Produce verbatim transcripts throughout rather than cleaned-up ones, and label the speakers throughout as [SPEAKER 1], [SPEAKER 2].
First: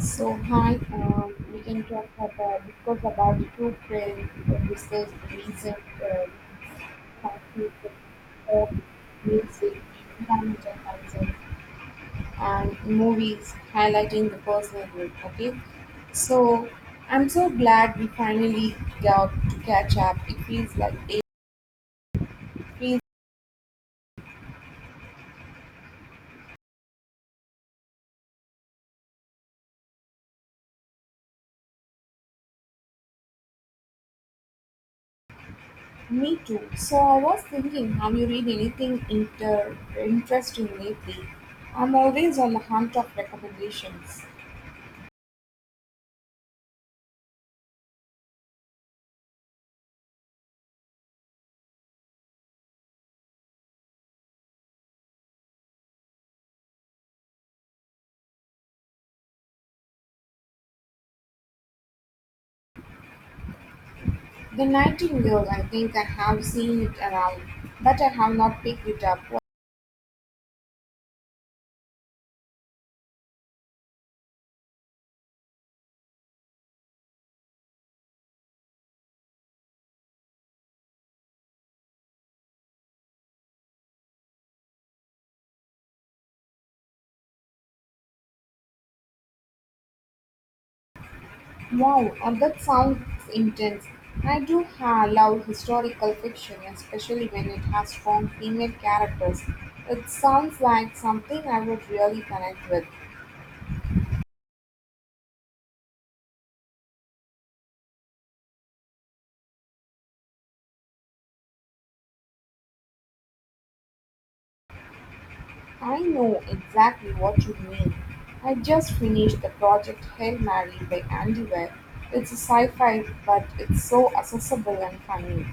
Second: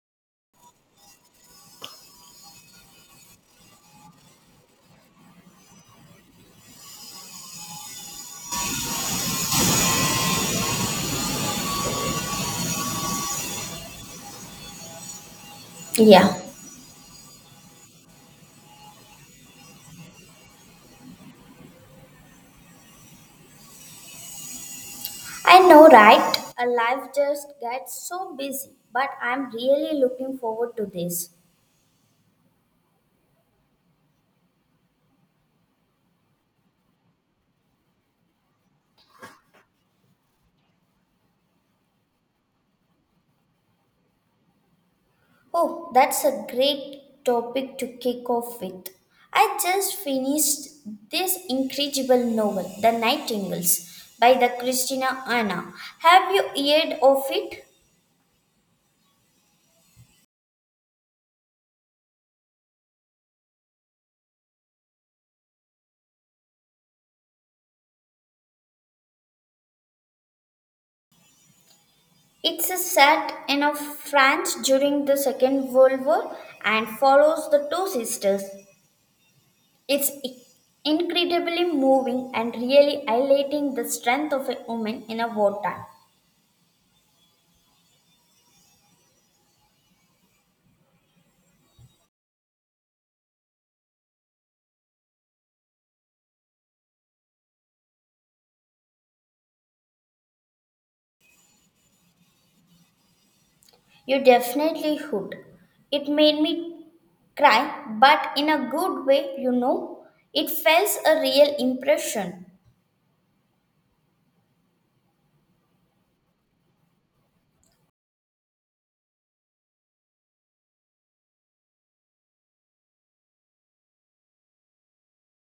[SPEAKER 1] So hi, um, we can talk about discuss about the two trends and discuss the recent uh, conflict of pop, music, environmental culture, and movies highlighting the personal growth. Okay,
[SPEAKER 2] Yeah,
[SPEAKER 1] so I'm so glad we finally got to catch up. It feels like it feels
[SPEAKER 2] I know, right? A life just gets so busy, but I'm really looking forward to this.
[SPEAKER 1] me too. So I was thinking, have you read anything inter interesting lately? I'm always on the hunt of recommendations.
[SPEAKER 2] Oh, that's a great topic to kick off with. I just finished this incredible novel, The Nightingales, by the Christina Anna. Have you heard of it?
[SPEAKER 1] The Nightingale, I think I have seen it around, but I have not picked it up.
[SPEAKER 2] It's a set in a France during the Second World War and follows the two sisters. It's incredibly moving and really highlighting the strength of a woman in a wartime.
[SPEAKER 1] Wow, uh, that sounds intense. I do ha- love historical fiction, especially when it has strong female characters. It sounds like something I would really connect with.
[SPEAKER 2] You definitely hooked. It made me cry, but in a good way, you know. It felt a real impression.
[SPEAKER 1] I know exactly what you mean. I just finished the project Hail Mary by Andy Weir. It's a sci-fi, but it's so accessible and funny.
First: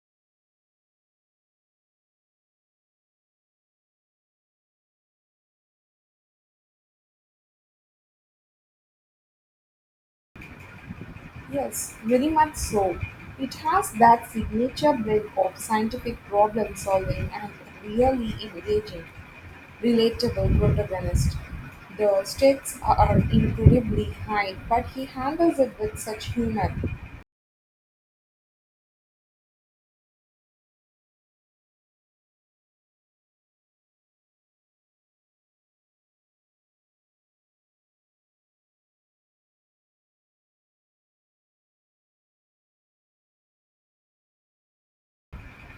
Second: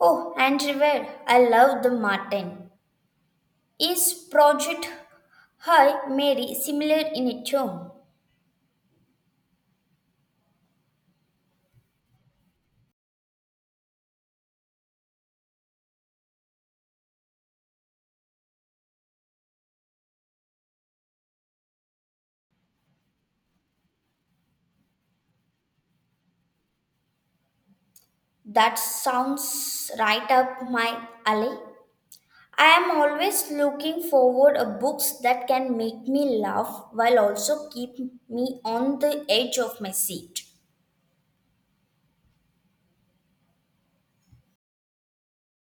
[SPEAKER 2] Oh, and River, I love the Martin. Is Project Hi Mary similar in a tone?
[SPEAKER 1] Yes, very much so. It has that signature blend of scientific problem solving and really engaging, relatable protagonist. The stakes are incredibly high, but he handles it with such humor.
[SPEAKER 2] That sounds right up my alley. I am always looking forward a books that can make me laugh while also keep me on the edge of my seat.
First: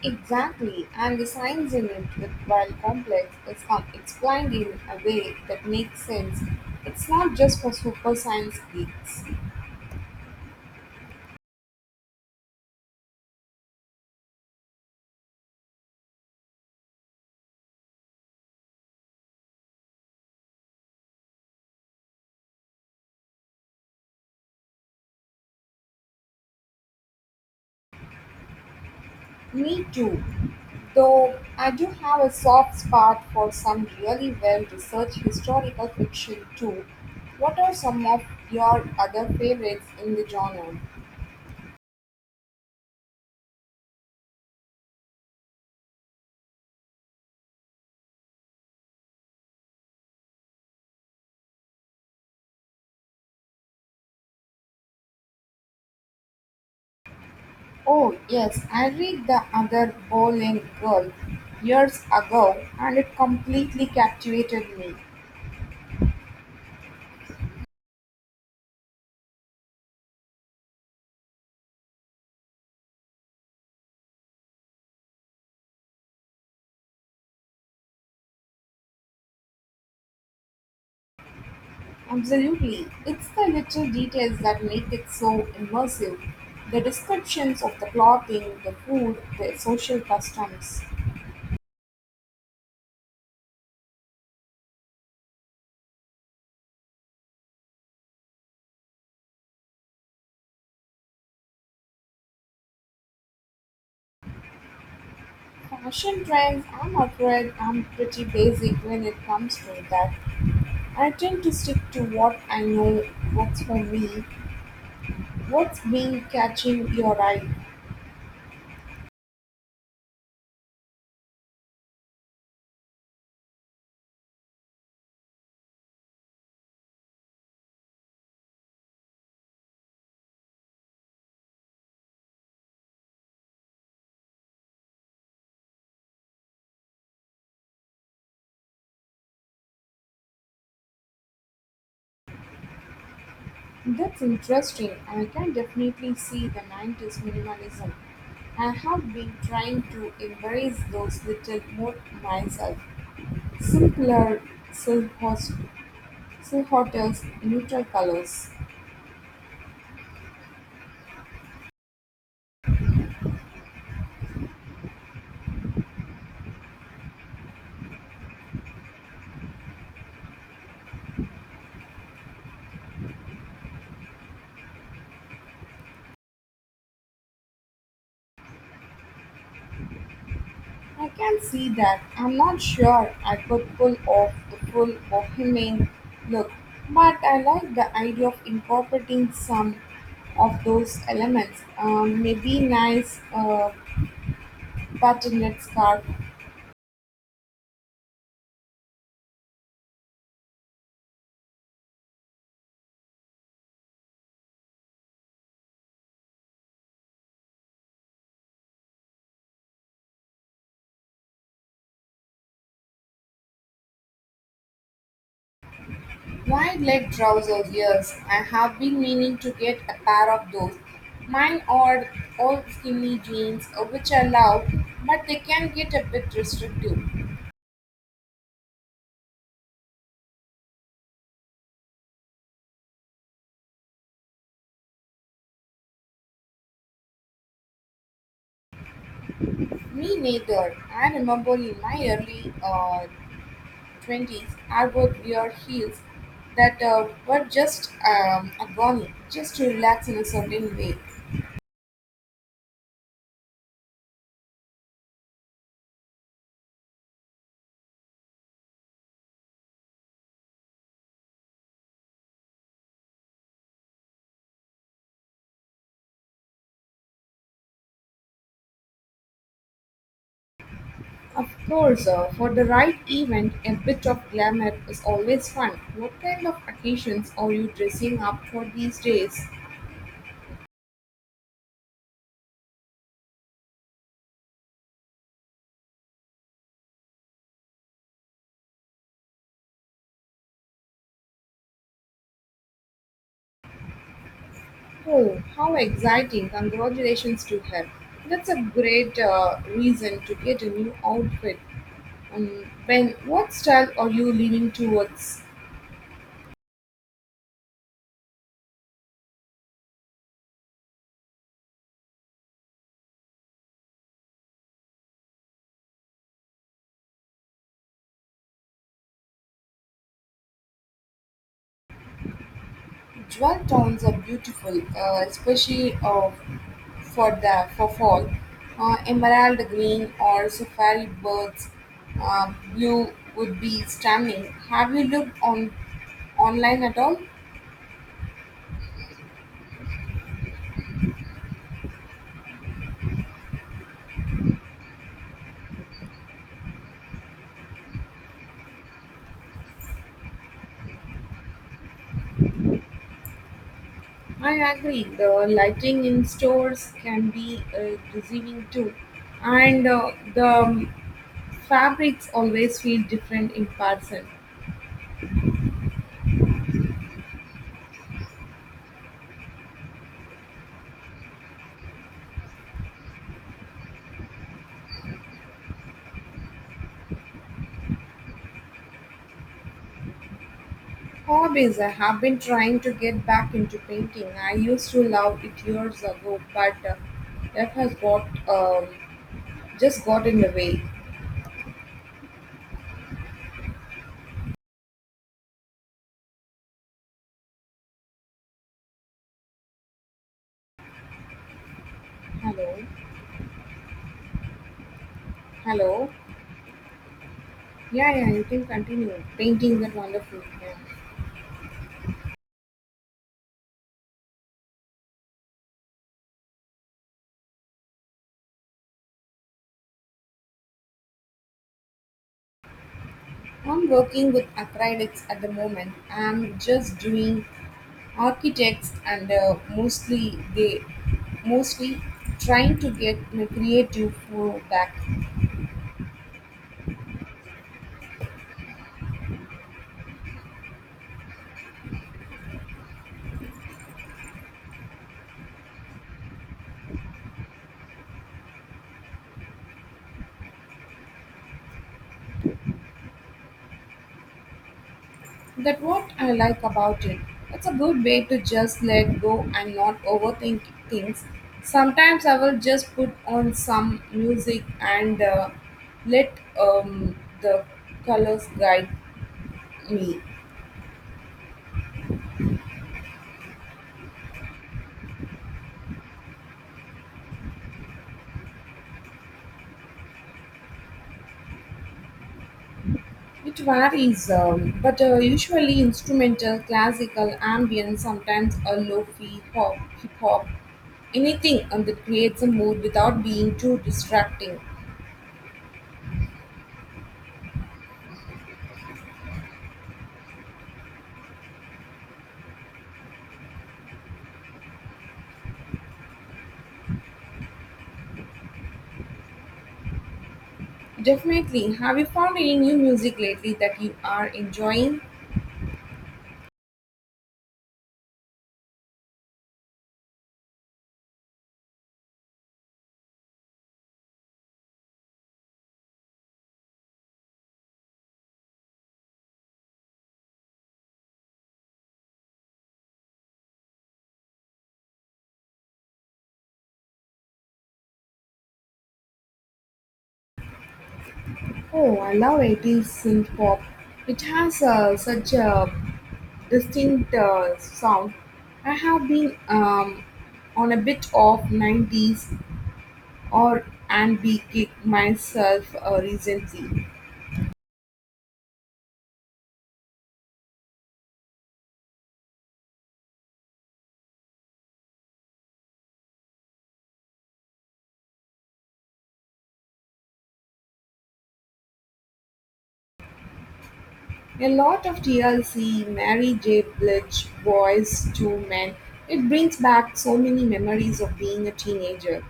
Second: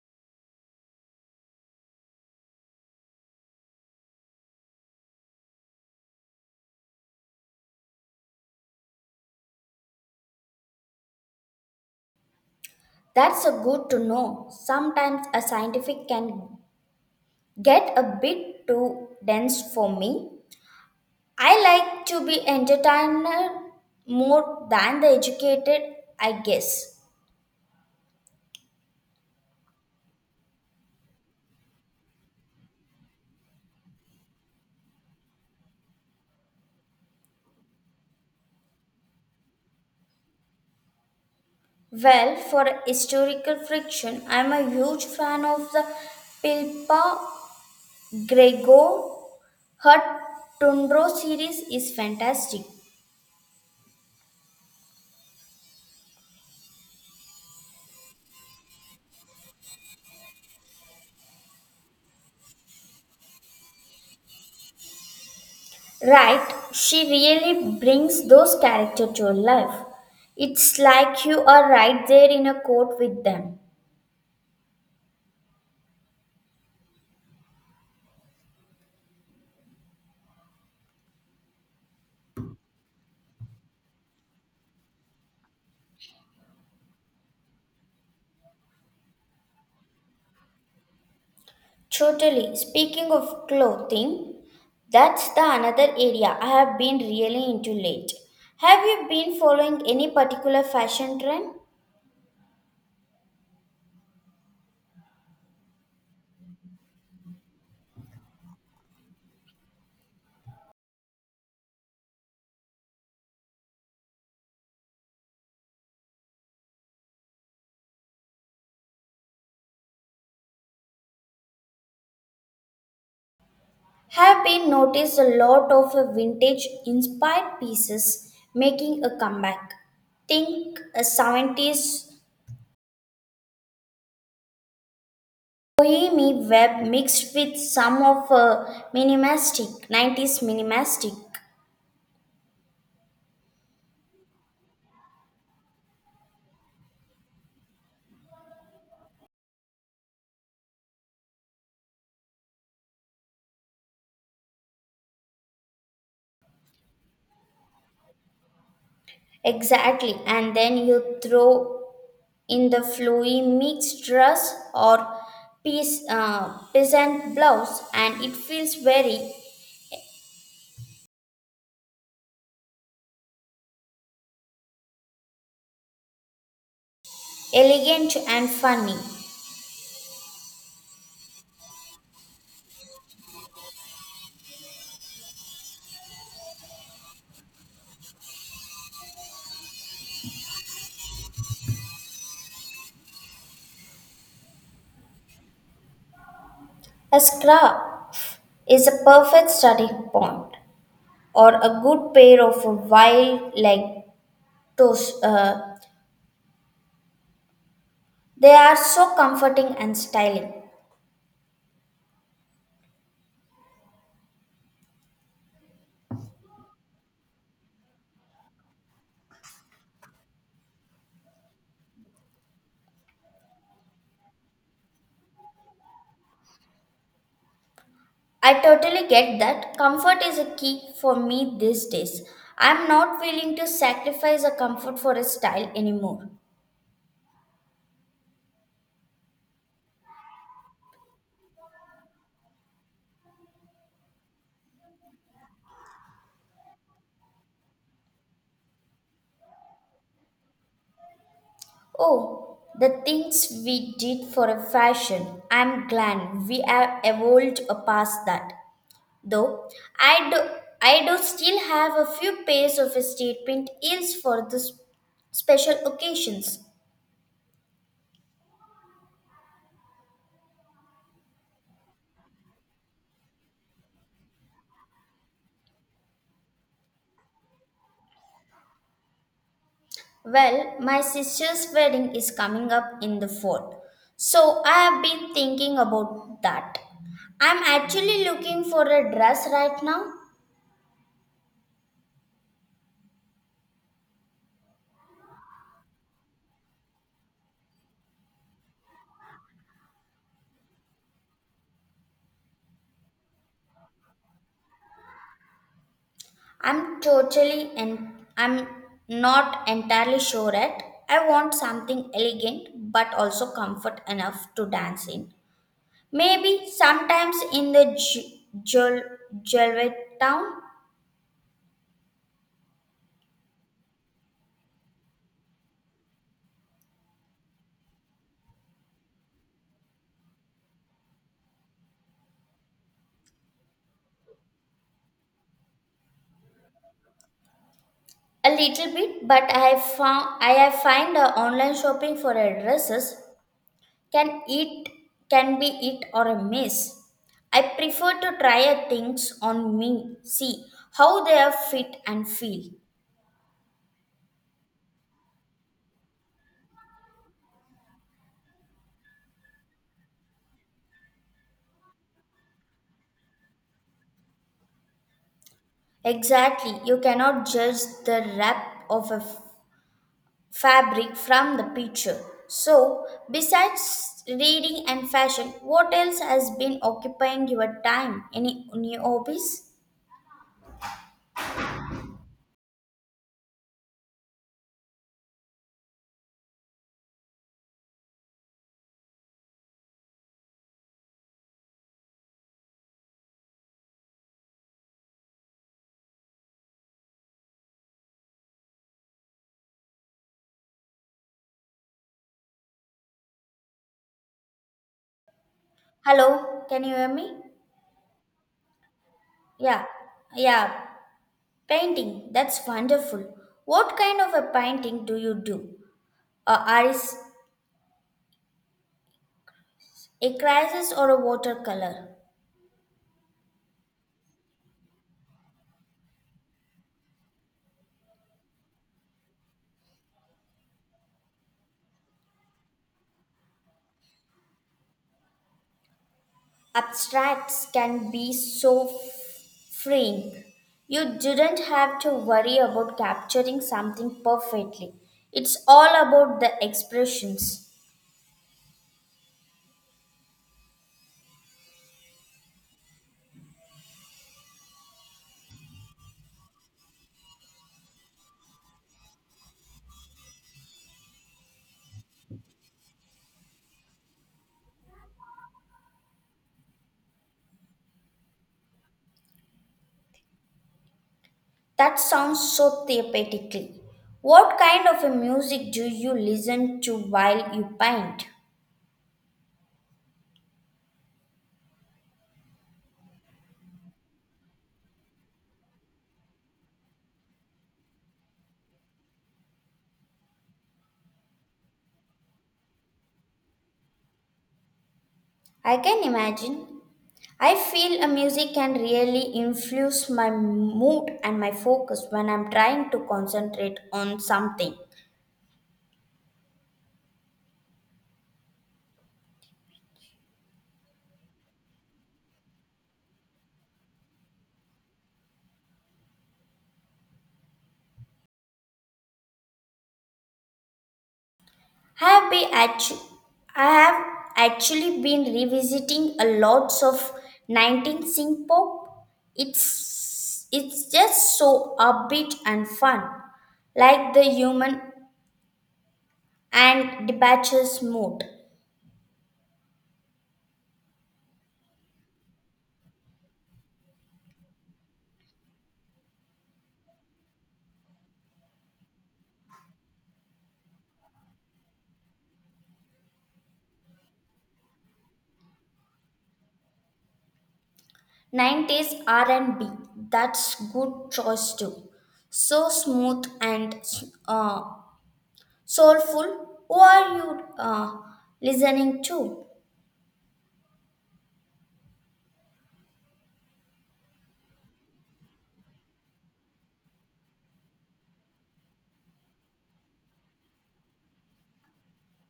[SPEAKER 1] Exactly, and the science in it, with while complex, is com- explained in a way that makes sense. It's not just for super science geeks.
[SPEAKER 2] That's a good to know. Sometimes a scientific can get a bit too dense for me. I like to be entertained more than the educated, I guess.
[SPEAKER 1] Me too, though I do have a soft spot for some really well researched historical fiction too. What are some of your other favorites in the genre?
[SPEAKER 2] Well, for historical fiction, I'm a huge fan of the Pilpa Grego, her Tundro series is fantastic.
[SPEAKER 1] Oh, yes, I read The Other Bowling Girl years ago and it completely captivated me.
[SPEAKER 2] Right, she really brings those characters to life. It's like you are right there in a court with them.
[SPEAKER 1] Absolutely. It's the little details that make it so immersive, the descriptions of the clothing, the food, the social customs.
[SPEAKER 2] Totally. Speaking of clothing, that's the another area I have been really into late. Have you been following any particular fashion trend?
[SPEAKER 1] Fashion trends, I'm afraid I'm pretty basic when it comes to that. I tend to stick to what I know works for me. What's been catching your eye?
[SPEAKER 2] Have been noticed a lot of vintage inspired pieces making a comeback. Think a seventies bohemian web mixed with some of a minimalistic nineties minimalistic.
[SPEAKER 1] That's interesting. I can definitely see the nineties minimalism. I have been trying to embrace those little more myself. Simpler silhouettes, silhouettes, neutral colors.
[SPEAKER 2] Exactly, and then you throw in the flowy mixed dress or piece, uh, peasant blouse, and it feels very elegant and funny.
[SPEAKER 1] I can see that. I'm not sure I could pull off the full bohemian look, but I like the idea of incorporating some of those elements. Um, maybe nice uh, buttonlet scarf,
[SPEAKER 2] A scrap is a perfect starting point, or a good pair of wild leg toes. Uh, they are so comforting and styling.
[SPEAKER 1] wide leg trousers. Yes, I have been meaning to get a pair of those. Mine are all skinny jeans, uh, which I love, but they can get a bit restrictive.
[SPEAKER 2] I totally get that. Comfort is a key for me these days. I'm not willing to sacrifice a comfort for a style anymore.
[SPEAKER 1] Me neither. I remember in my early uh, twenties, I would wear heels that uh, were just um, a gurney, just to relax in a certain way.
[SPEAKER 2] Oh, the things we did for a fashion. I'm glad we have evolved past that. Though I do, I do still have a few pairs of statement heels for the s- special occasions.
[SPEAKER 1] Of course, uh, for the right event, a bit of glamour is always fun. What kind of occasions are you dressing up for these days?
[SPEAKER 2] Well, my sister's wedding is coming up in the fourth, so I have been thinking about that. I'm actually looking for a dress right now.
[SPEAKER 1] Oh, how exciting! Congratulations to her. That's a great uh, reason to get a new outfit. Um, Ben, what style are you leaning towards?
[SPEAKER 2] I'm totally and I'm not entirely sure yet. I want something elegant but also comfort enough to dance in. Maybe sometimes in the Jewelry town.
[SPEAKER 1] Dry towns are beautiful, uh, especially uh, for the for fall. Uh, emerald green or safari birds, uh, blue would be stunning. Have you looked on online at all?
[SPEAKER 2] A little bit, but I found I have find uh, online shopping for addresses can it can be it or a miss. I prefer to try a things on me, see how they are fit and feel.
[SPEAKER 1] I agree. The lighting in stores can be uh, deceiving too, and uh, the fabrics always feel different in person.
[SPEAKER 2] Exactly, you cannot judge the wrap of a f- fabric from the picture. So besides reading and fashion, what else has been occupying your time? Any new hobbies?
[SPEAKER 1] Hobbies. I have been trying to get back into painting. I used to love it years ago, but uh, that has got um, just got in the way. Hello, hello.
[SPEAKER 2] Hello, can you hear me?
[SPEAKER 1] Yeah, yeah. You can continue. Painting
[SPEAKER 2] Yeah,
[SPEAKER 1] is wonderful.
[SPEAKER 2] yeah,
[SPEAKER 1] Yeah.
[SPEAKER 2] painting, that's wonderful. What kind of a painting do you do? A iris, a crisis, or a watercolor.
[SPEAKER 1] I'm working with acrylics at the moment. I'm just doing architects and uh, mostly they mostly trying to get you know, creative for that.
[SPEAKER 2] Abstracts can be so f- freeing. You didn't have to worry about capturing something perfectly. It's all about the expressions.
[SPEAKER 1] That what I like about it. It's a good way to just let go and not overthink things. Sometimes I will just put on some music and uh, let um, the colors guide me.
[SPEAKER 2] That sounds so therapeutically. What kind of a music do you listen to while you paint?
[SPEAKER 1] It varies, um, but uh, usually instrumental, classical, ambient, sometimes a lo-fi hop, hip hop, anything um, that creates a mood without being too distracting.
[SPEAKER 2] I can imagine. I feel a music can really influence my mood and my focus when I'm trying to concentrate on something.
[SPEAKER 1] Definitely. Have you found any new music lately that you are enjoying?
[SPEAKER 2] I have been actu- I have actually been revisiting a lots of nineteen synth pop. It's it's just so upbeat and fun, like the human and departures mood.
[SPEAKER 1] Oh, I love eighties synth pop. It has uh, such a distinct uh, sound. I have been um, on a bit of nineties or and be kick myself uh, recently.
[SPEAKER 2] nineties R and B, that's good choice too, so smooth and uh, soulful. Who are you uh, listening to?
[SPEAKER 1] A lot of T L C, Mary J. Blige, Boys to Men. It brings back so many memories of being a teenager.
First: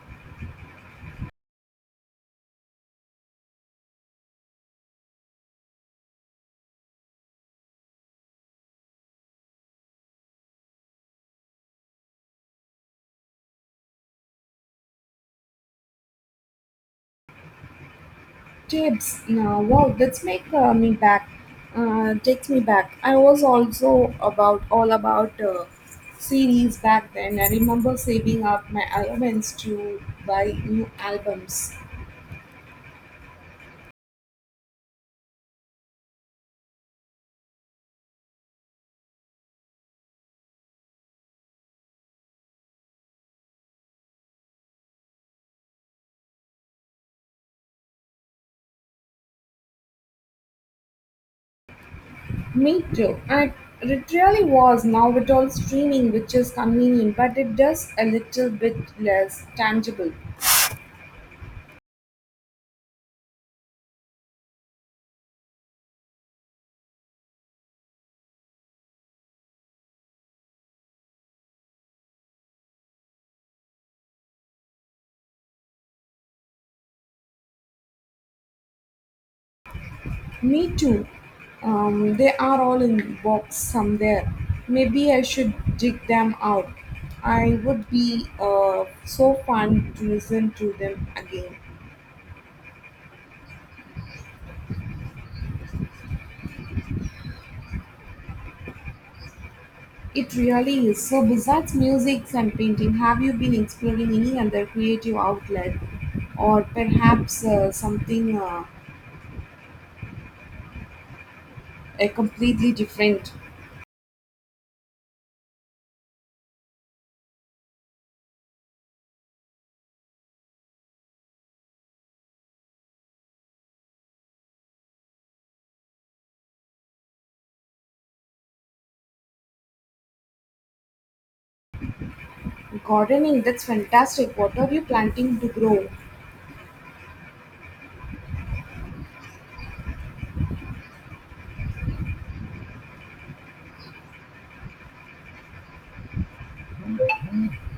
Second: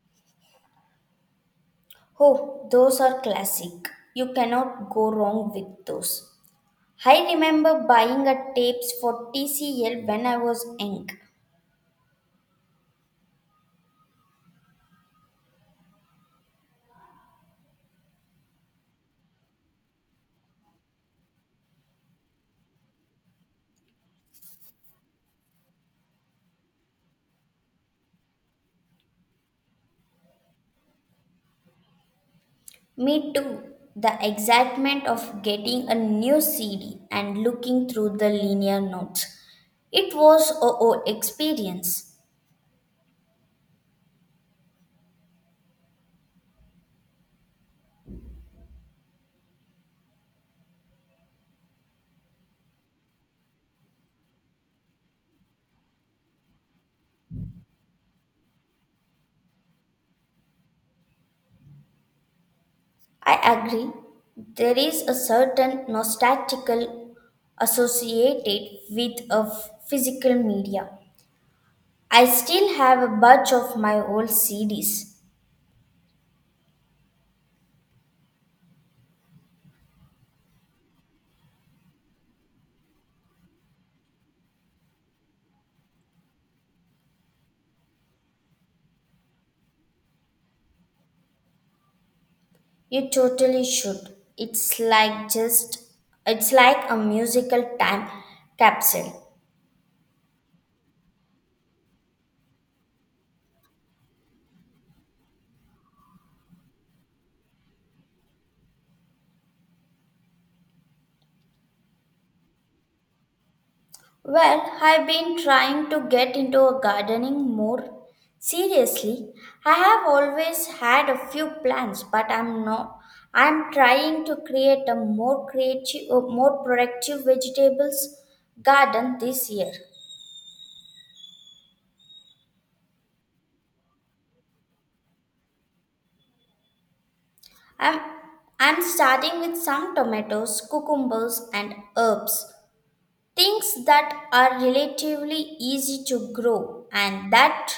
[SPEAKER 2] Oh, those are classic, you cannot go wrong with those. I remember buying a tapes for T C L when I was young.
[SPEAKER 1] Tips. Now, wow, that's make uh, me back. Uh, takes me back. I was also about all about uh, series back then. I remember saving up my allowance to buy new albums.
[SPEAKER 2] Me too, the excitement of getting a new C D and looking through the linear notes, it was a whole experience.
[SPEAKER 1] Me too. I, it really was. Now it all streaming, which is convenient, but it does a little bit less tangible.
[SPEAKER 2] I agree. There is a certain nostalgical associated with a f- physical media. I still have a bunch of my old C Ds.
[SPEAKER 1] Me too. Um, they are all in box somewhere. Maybe I should dig them out. I would be uh, so fun to listen to them again.
[SPEAKER 2] You totally should. It's like just it's like a musical time capsule.
[SPEAKER 1] It really is. So besides music and painting, have you been exploring any other creative outlet, or perhaps uh, something uh, uh, completely different?
[SPEAKER 2] Well, I've been trying to get into a gardening more seriously. I have always had a few plants, but I'm not. I'm trying to create a more creative, a more productive vegetables garden this year.
[SPEAKER 1] Gardening, that's fantastic. What are you planting to grow?
[SPEAKER 2] I'm I'm starting with some tomatoes, cucumbers, and herbs. Things that are relatively easy to grow and that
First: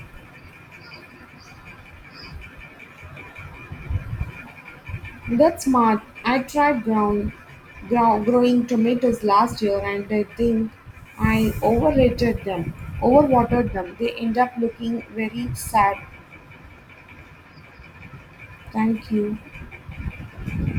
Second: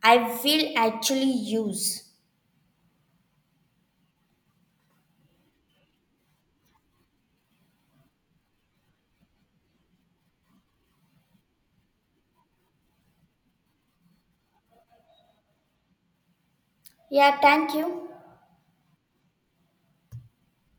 [SPEAKER 2] I will actually use.
[SPEAKER 1] That's smart. I tried ground, grow, growing tomatoes last year and I think I overrated them, overwatered them. They end up looking very sad.
[SPEAKER 2] Yeah, thank you.
[SPEAKER 1] Thank you.